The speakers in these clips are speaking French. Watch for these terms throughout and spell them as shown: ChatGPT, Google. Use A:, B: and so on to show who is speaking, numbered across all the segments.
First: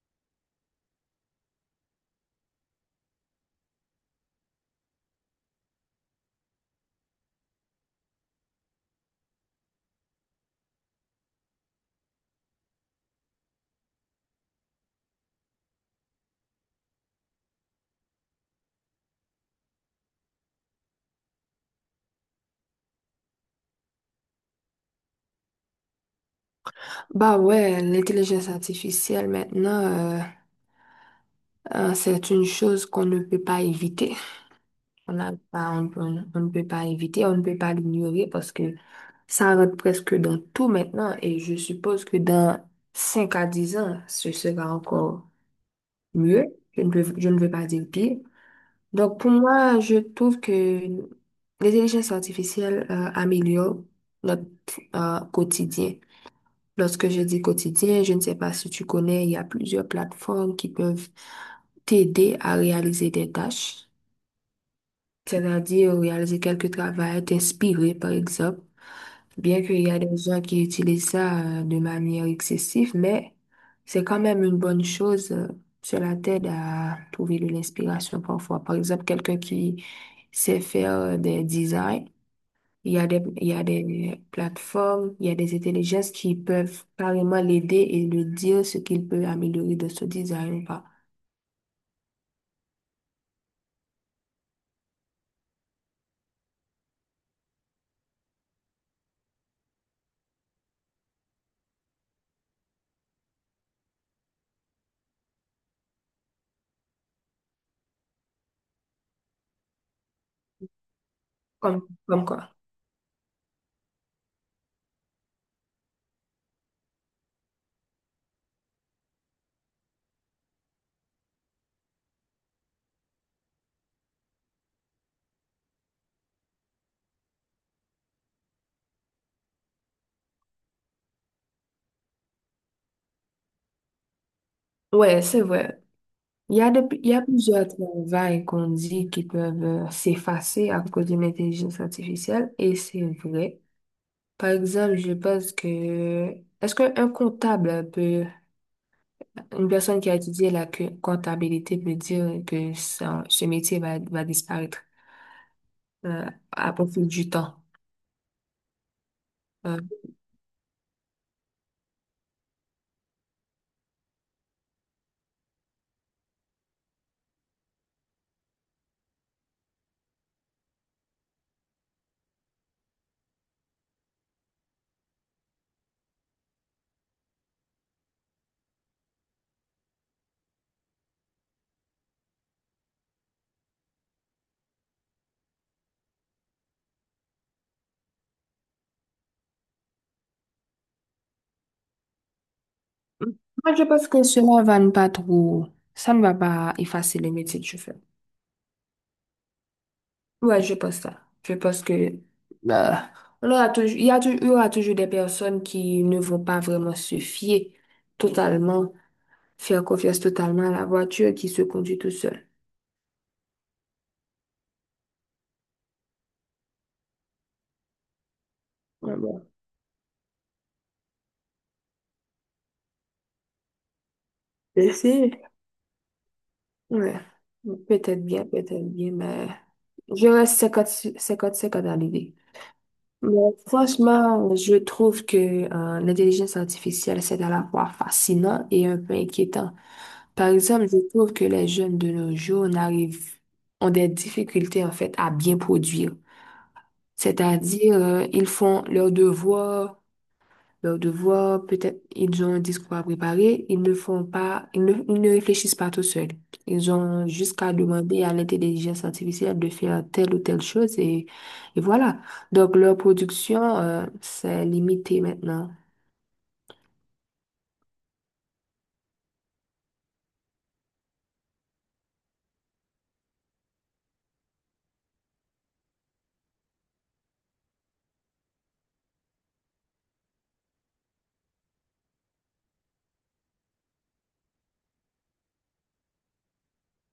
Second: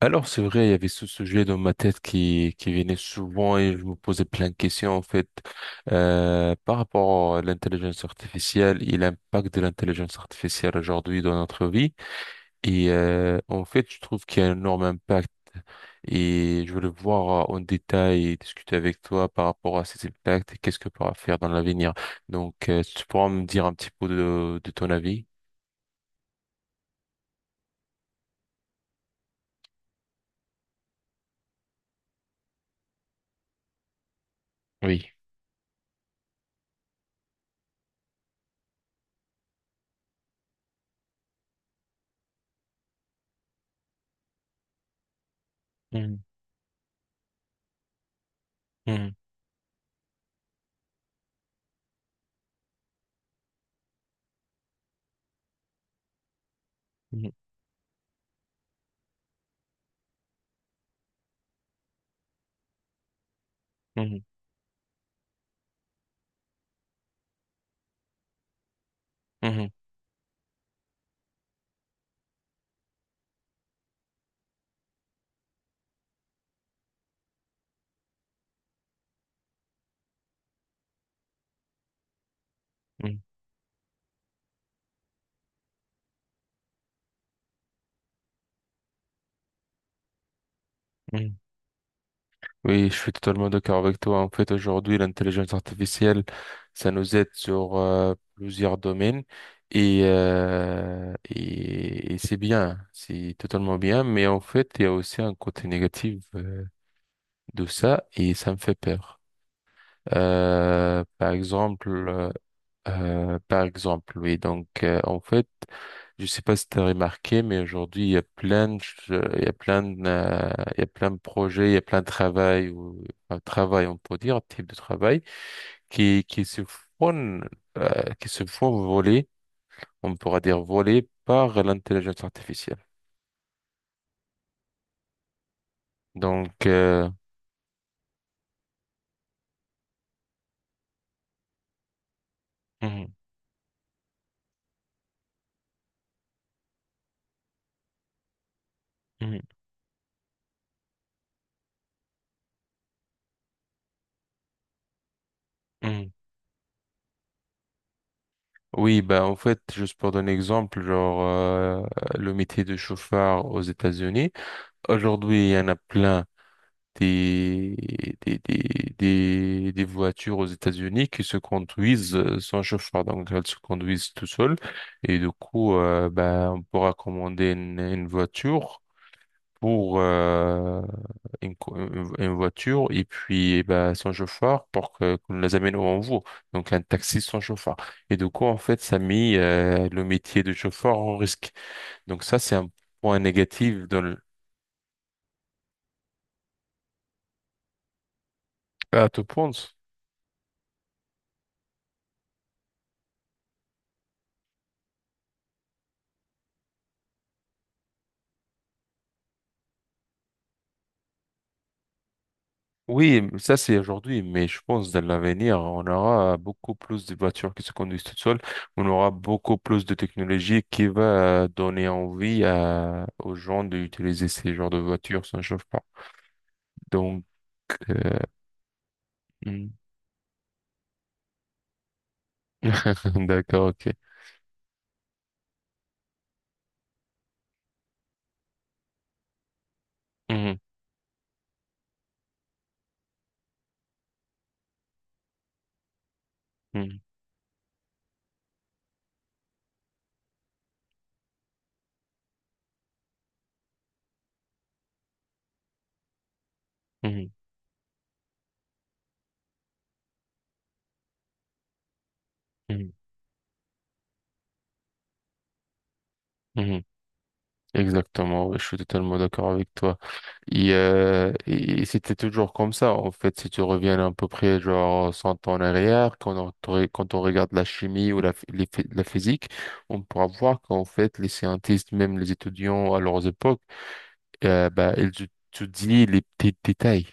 A: Alors, c'est vrai, il y avait ce sujet dans ma tête qui venait souvent et je me posais plein de questions, en fait, par rapport à l'intelligence artificielle et l'impact de l'intelligence artificielle aujourd'hui dans notre vie. Et, en fait, je trouve qu'il y a un énorme impact et je voulais voir en détail et discuter avec toi par rapport à ces impacts et qu'est-ce que pourra faire dans l'avenir. Donc, si tu pourras me dire un petit peu de ton avis?
B: Bah ouais, l'intelligence artificielle maintenant, c'est une chose qu'on ne peut pas éviter.
A: Oui.
B: On ne peut pas éviter, on ne peut pas l'ignorer parce que ça rentre presque dans tout maintenant, et je suppose que dans 5 à 10 ans, ce sera encore
A: Mhm,
B: mieux. Je ne veux pas dire pire.
A: mhm,
B: Donc pour moi, je trouve que l'intelligence artificielle, améliore notre, quotidien. Lorsque je dis quotidien, je ne sais pas si tu connais, il y a plusieurs plateformes qui peuvent t'aider à réaliser des tâches,
A: mhm,
B: c'est-à-dire réaliser quelques travaux, t'inspirer par exemple.
A: mhm,
B: Bien
A: mhm,
B: qu'il y a des gens qui utilisent ça de manière excessive, mais c'est quand même une bonne chose. Cela t'aide à trouver de l'inspiration parfois. Par exemple, quelqu'un qui sait faire des designs.
A: mhm,
B: Il y a des plateformes, il y a des intelligences qui peuvent carrément l'aider et lui dire ce qu'il peut améliorer de ce design ou pas.
A: mhm. Oui, je suis totalement d'accord avec toi. En fait, aujourd'hui, l'intelligence artificielle, ça nous aide sur plusieurs domaines et c'est bien, c'est totalement bien. Mais en fait, il y a aussi un côté négatif de ça et ça me fait peur. Euh, par
B: Comme
A: exemple,
B: quoi.
A: par exemple, oui. Donc, en fait. Je sais pas si tu as remarqué, mais aujourd'hui, il y a plein de projets, il y a plein de travail, ou, enfin, travail, on peut dire, type de travail, qui, qui se font, qui se font voler, on pourra dire voler par l'intelligence artificielle.
B: Ouais, c'est vrai.
A: Donc,
B: Il y a plusieurs travails qu'on dit qui peuvent s'effacer à cause d'une intelligence artificielle, et c'est
A: mhm,
B: vrai. Par exemple, je pense que est-ce qu'un comptable peut,
A: mhm,
B: une personne qui a étudié la comptabilité peut dire que ce métier va, va disparaître
A: mhm.
B: euh, à profit du temps?
A: Oui, bah, en fait,
B: euh,
A: juste pour donner un exemple, genre, le métier de chauffeur aux États-Unis. Aujourd'hui, il y en a plein des, des, des, des voitures aux États-Unis qui se conduisent sans chauffeur. Donc, elles se conduisent tout seules. Et du coup, ben, on pourra commander une voiture pour une voiture et puis ben, sans chauffeur pour que qu'on les amène où on veut. Donc, un taxi sans chauffeur. Et du coup, en fait, ça a mis le métier de chauffeur en risque. Donc, ça, c'est un point
B: Moi, je
A: négatif dans
B: pense
A: le.
B: que cela va ne pas trop, ça ne va pas effacer le métier que je fais.
A: Ah, tu penses?
B: Ouais, je pense ça. Je pense que euh, on aura toujours, il y a toujours, il y aura toujours des personnes qui ne vont pas vraiment se fier totalement, faire confiance totalement à la voiture qui se conduit tout seul.
A: Oui, mais ça c'est aujourd'hui, mais je pense dans l'avenir, on aura beaucoup plus de voitures qui se conduisent toutes seules. On aura
B: Ouais, bon.
A: beaucoup plus de technologie qui va donner envie aux gens d'utiliser ces genres de
B: Et
A: voitures sans chauffement.
B: ouais.
A: Donc, euh,
B: Peut-être bien, mais
A: hmm.
B: je reste 50-50 à l'idée. Mais
A: D'accord, ok.
B: franchement, je trouve que l'intelligence artificielle, c'est à la fois fascinant et un peu inquiétant. Par
A: Mhm,
B: exemple, je trouve que les jeunes de nos jours n'arrivent, ont des difficultés en fait à bien produire.
A: mhm,
B: C'est-à-dire, ils font leurs devoirs, peut-être ils ont un discours à préparer, ils ne font pas, ils ne réfléchissent pas tout seuls. Ils ont
A: mhm,
B: jusqu'à demander à l'intelligence artificielle de faire telle ou telle chose, et voilà. Donc
A: mhm,
B: leur production, c'est limité maintenant.
A: mhm. Exactement, ouais, je suis totalement d'accord avec toi. Et c'était toujours comme ça, en fait. Si tu reviens à peu près genre 100 ans en arrière, quand on, re- quand on regarde la chimie ou la physique, on pourra voir qu'en fait, les scientifiques, même les étudiants à leurs époques, bah, les petits détails.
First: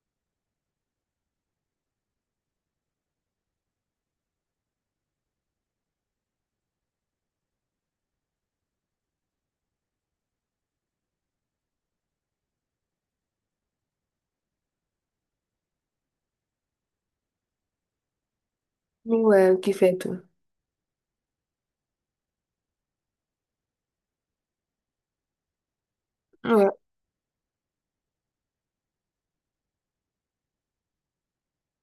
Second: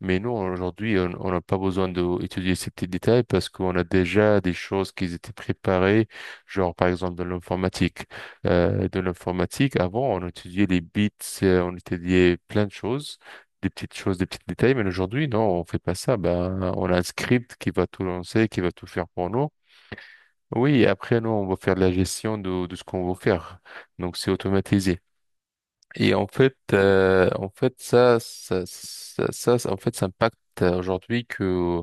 A: Mais nous, aujourd'hui, on n'a pas besoin d'étudier ces petits détails parce qu'on a déjà des choses qui étaient préparées, genre par exemple de l'informatique. Dans l'informatique, avant, on étudiait les bits, on étudiait plein de choses, des petites choses, des petits détails, mais aujourd'hui, non, on fait pas ça. Ben, on a un script qui va tout lancer, qui va tout faire pour nous.
B: Ouais, qui fait tout.
A: Oui, et après, nous, on va faire la gestion de ce qu'on veut faire. Donc, c'est automatisé. Et
B: Ouais.
A: en fait, ça impacte aujourd'hui que,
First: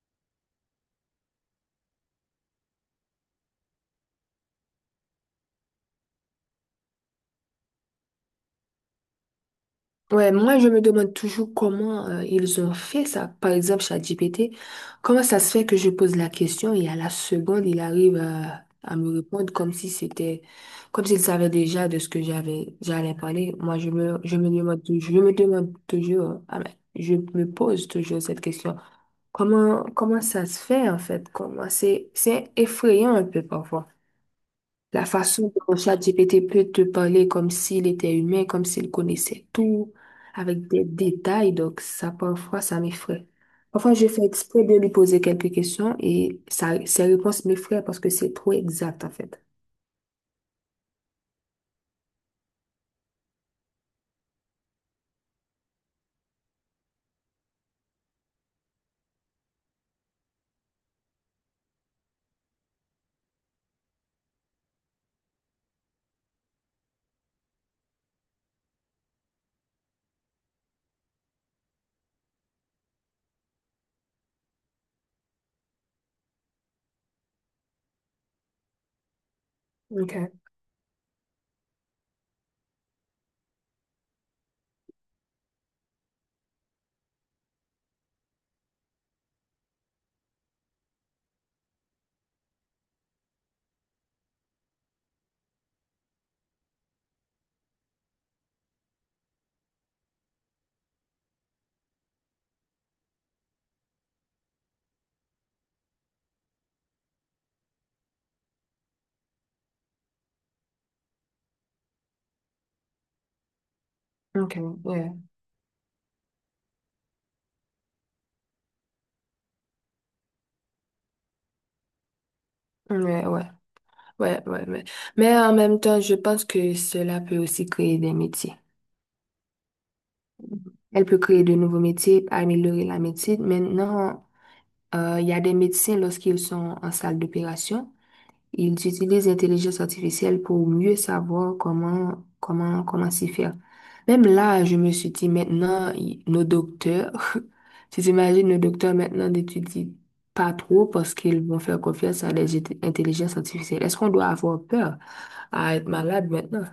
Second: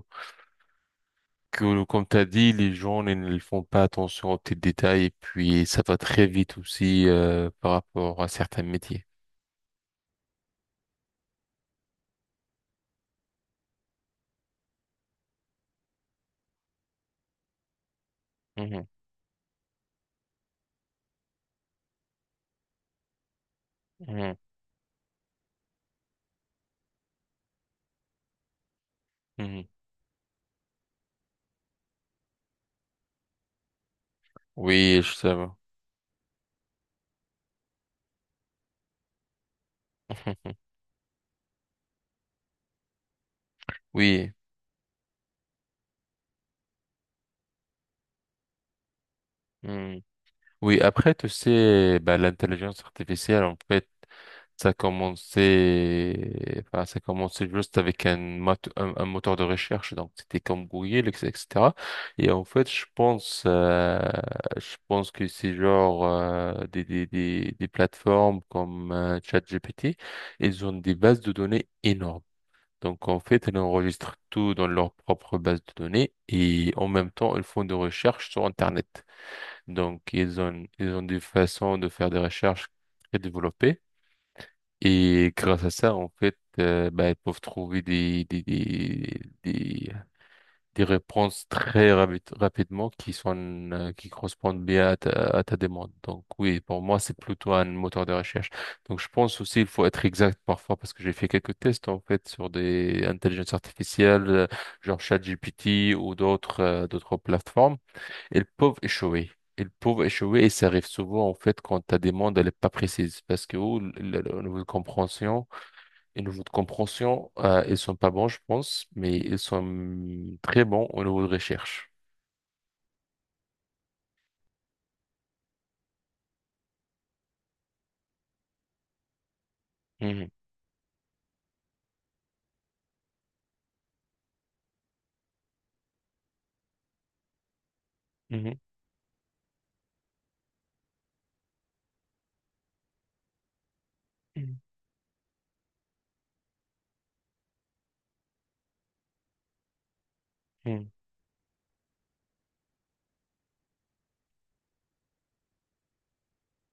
A: que, comme t'as dit, les gens ils ne font pas attention aux petits détails et puis ça va très vite aussi par rapport à certains métiers.
B: Ouais, moi je me demande toujours comment ils ont fait ça. Par exemple, ChatGPT, comment ça se fait que je pose la question et à la seconde, il arrive
A: Mhm,
B: à me répondre comme si c'était, comme s'il savait déjà de ce que j'avais, j'allais parler. Moi, je me demande, je me demande toujours, ah ben, je me pose toujours cette question.
A: mhm, mhm.
B: Comment ça se fait en fait? Comment, c'est effrayant un peu parfois.
A: Oui,
B: La
A: je savais.
B: façon dont ChatGPT peut te parler comme s'il était humain, comme s'il connaissait tout, avec des détails, donc ça, parfois, ça m'effraie. Parfois, je fais
A: Oui.
B: exprès de lui poser quelques questions et ça, ses réponses m'effraient parce que c'est trop exact, en fait.
A: Mmh. Oui, après, tu sais, bah, l'intelligence artificielle, en fait, ça a commencé, enfin, ça a commencé juste avec un, mot- un moteur de recherche, donc c'était comme Google, etc. etc. Et en fait, je pense que c'est genre des plateformes comme ChatGPT, ils ont des bases de données énormes. Donc, en fait, elles enregistrent tout dans leur propre base de données et en même temps, elles font des recherches sur Internet. Donc,
B: Ok,
A: ils ont des façons de faire des recherches très développées. Et grâce à ça, en fait, bah, ils peuvent trouver des réponses très rapidement, qui correspondent bien à ta demande. Donc, oui, pour moi, c'est plutôt un moteur de recherche. Donc, je pense aussi il faut être exact parfois parce que j'ai fait quelques tests, en fait, sur des intelligences artificielles, genre ChatGPT ou d'autres plateformes. Ils peuvent échouer. Ils peuvent échouer et ça arrive souvent en fait quand ta demande elle est pas précise parce que oh, le niveau
B: ok,
A: de
B: ouais,
A: compréhension, le niveau de compréhension, ils sont pas bons je pense, mais ils sont très bons au niveau de recherche.
B: ouais, ouais, ouais, ouais, mais en même temps, je pense que cela peut aussi créer des métiers.
A: Mhm,
B: Elle peut créer de nouveaux métiers, améliorer la médecine. Maintenant, il y a des médecins, lorsqu'ils sont en salle d'opération,
A: mhm,
B: ils utilisent l'intelligence artificielle pour mieux savoir comment, comment s'y faire. Même
A: mhm,
B: là, je me suis dit, maintenant, nos docteurs, tu t'imagines nos docteurs maintenant n'étudient pas trop
A: mhm.
B: parce qu'ils vont faire confiance à des intelligences artificielles. Est-ce qu'on doit avoir peur à être malade maintenant?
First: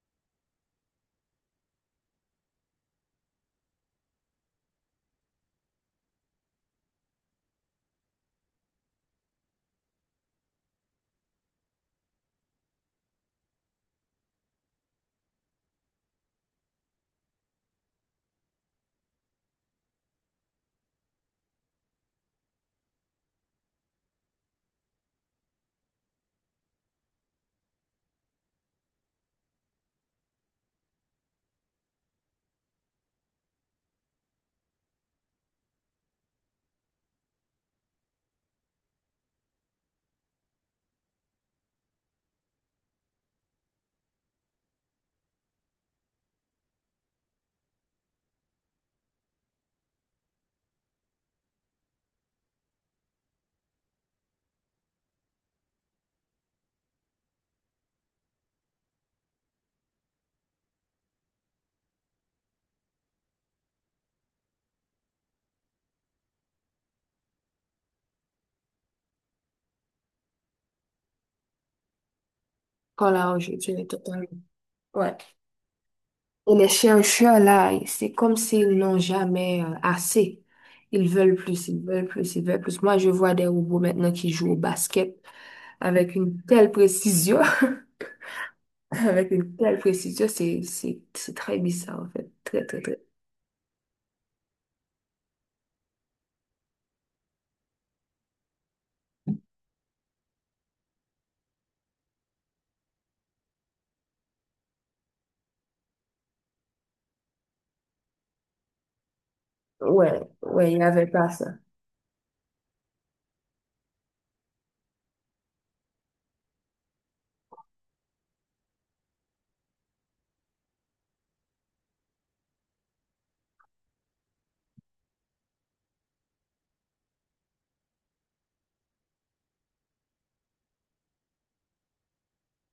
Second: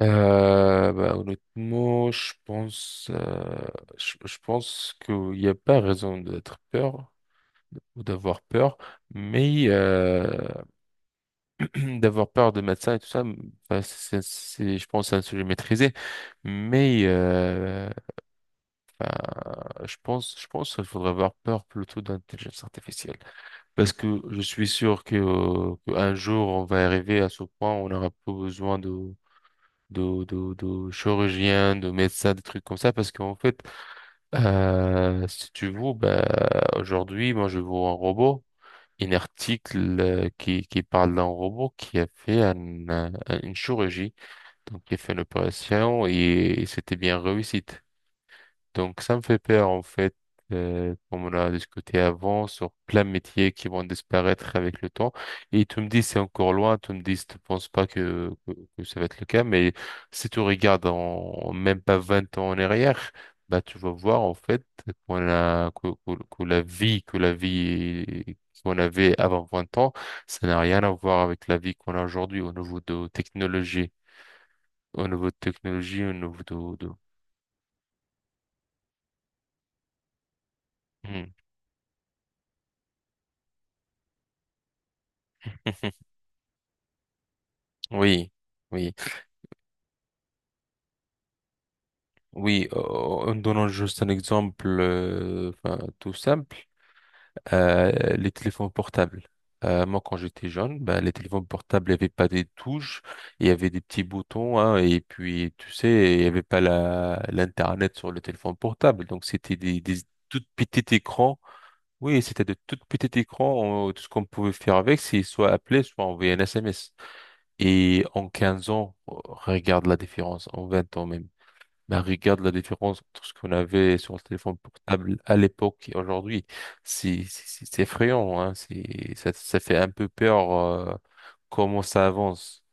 A: Bah, honnêtement, je pense qu'il n'y a pas raison d'être peur ou d'avoir peur, mais d'avoir peur de médecins et tout ça, enfin, je pense, c'est un sujet maîtrisé. Mais enfin, je pense qu'il faudrait avoir peur plutôt d'intelligence artificielle. Parce que je suis sûr qu'un jour, on va arriver à ce point où on n'aura plus besoin de chirurgiens, de médecins, des trucs comme ça. Parce qu'en fait, si tu veux, bah, aujourd'hui, moi, je vois un article qui parle d'un robot qui a fait une chirurgie. Donc, j'ai fait l'opération et c'était bien réussite. Donc, ça me fait peur, en fait, comme on a discuté avant, sur plein de métiers qui vont disparaître avec le temps. Et tu me dis, c'est encore loin, tu me dis, tu ne penses pas que ça va être le cas, mais si tu regardes en même pas 20 ans en arrière, bah, tu vas voir, en fait, qu'on a, que la vie qu'on avait avant 20 ans, ça n'a rien à voir avec la vie qu'on a aujourd'hui
B: Quand là, aujourd'hui, on est totalement...
A: au
B: Ouais.
A: niveau de technologie, au niveau
B: Et les
A: de.
B: chercheurs, là, c'est comme s'ils n'ont jamais assez. Ils
A: Hmm.
B: veulent plus, ils veulent plus, ils veulent plus. Moi, je vois des robots maintenant qui jouent au basket avec une telle précision.
A: Oui, oui,
B: Avec une telle précision, c'est très bizarre, en fait. Très,
A: oui.
B: très, très.
A: En donnant juste un exemple enfin, tout simple, les téléphones portables. Moi, quand j'étais jeune, ben, les téléphones portables n'avaient pas des touches, il y avait des petits boutons, hein, et puis, tu sais, il n'y avait pas l'Internet sur le téléphone portable. Donc, c'était des
B: Ouais,
A: tout
B: ouais, il n'y
A: petits
B: avait pas
A: écrans.
B: ça.
A: Oui, c'était de tout petits écrans. Tout ce qu'on pouvait faire avec, c'est soit appeler, soit envoyer un SMS. Et en 15 ans, regarde la différence, en 20 ans même. Ben, regarde la différence entre ce qu'on avait sur le téléphone portable à l'époque et aujourd'hui. C'est effrayant, hein. Ça fait un peu peur, comment ça avance.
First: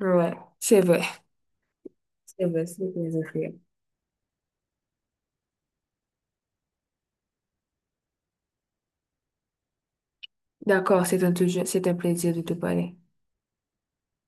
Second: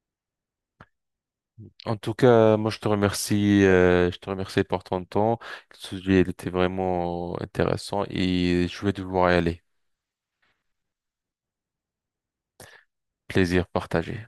B: Ouais, c'est vrai.
A: En tout
B: C'est
A: cas,
B: vrai,
A: moi, je te
B: c'est très vrai.
A: remercie, euh, je te remercie pour ton temps. Le sujet, il était vraiment intéressant et je vais devoir y aller.
B: D'accord, c'est un, c'est un plaisir de te parler.
A: Plaisir partagé.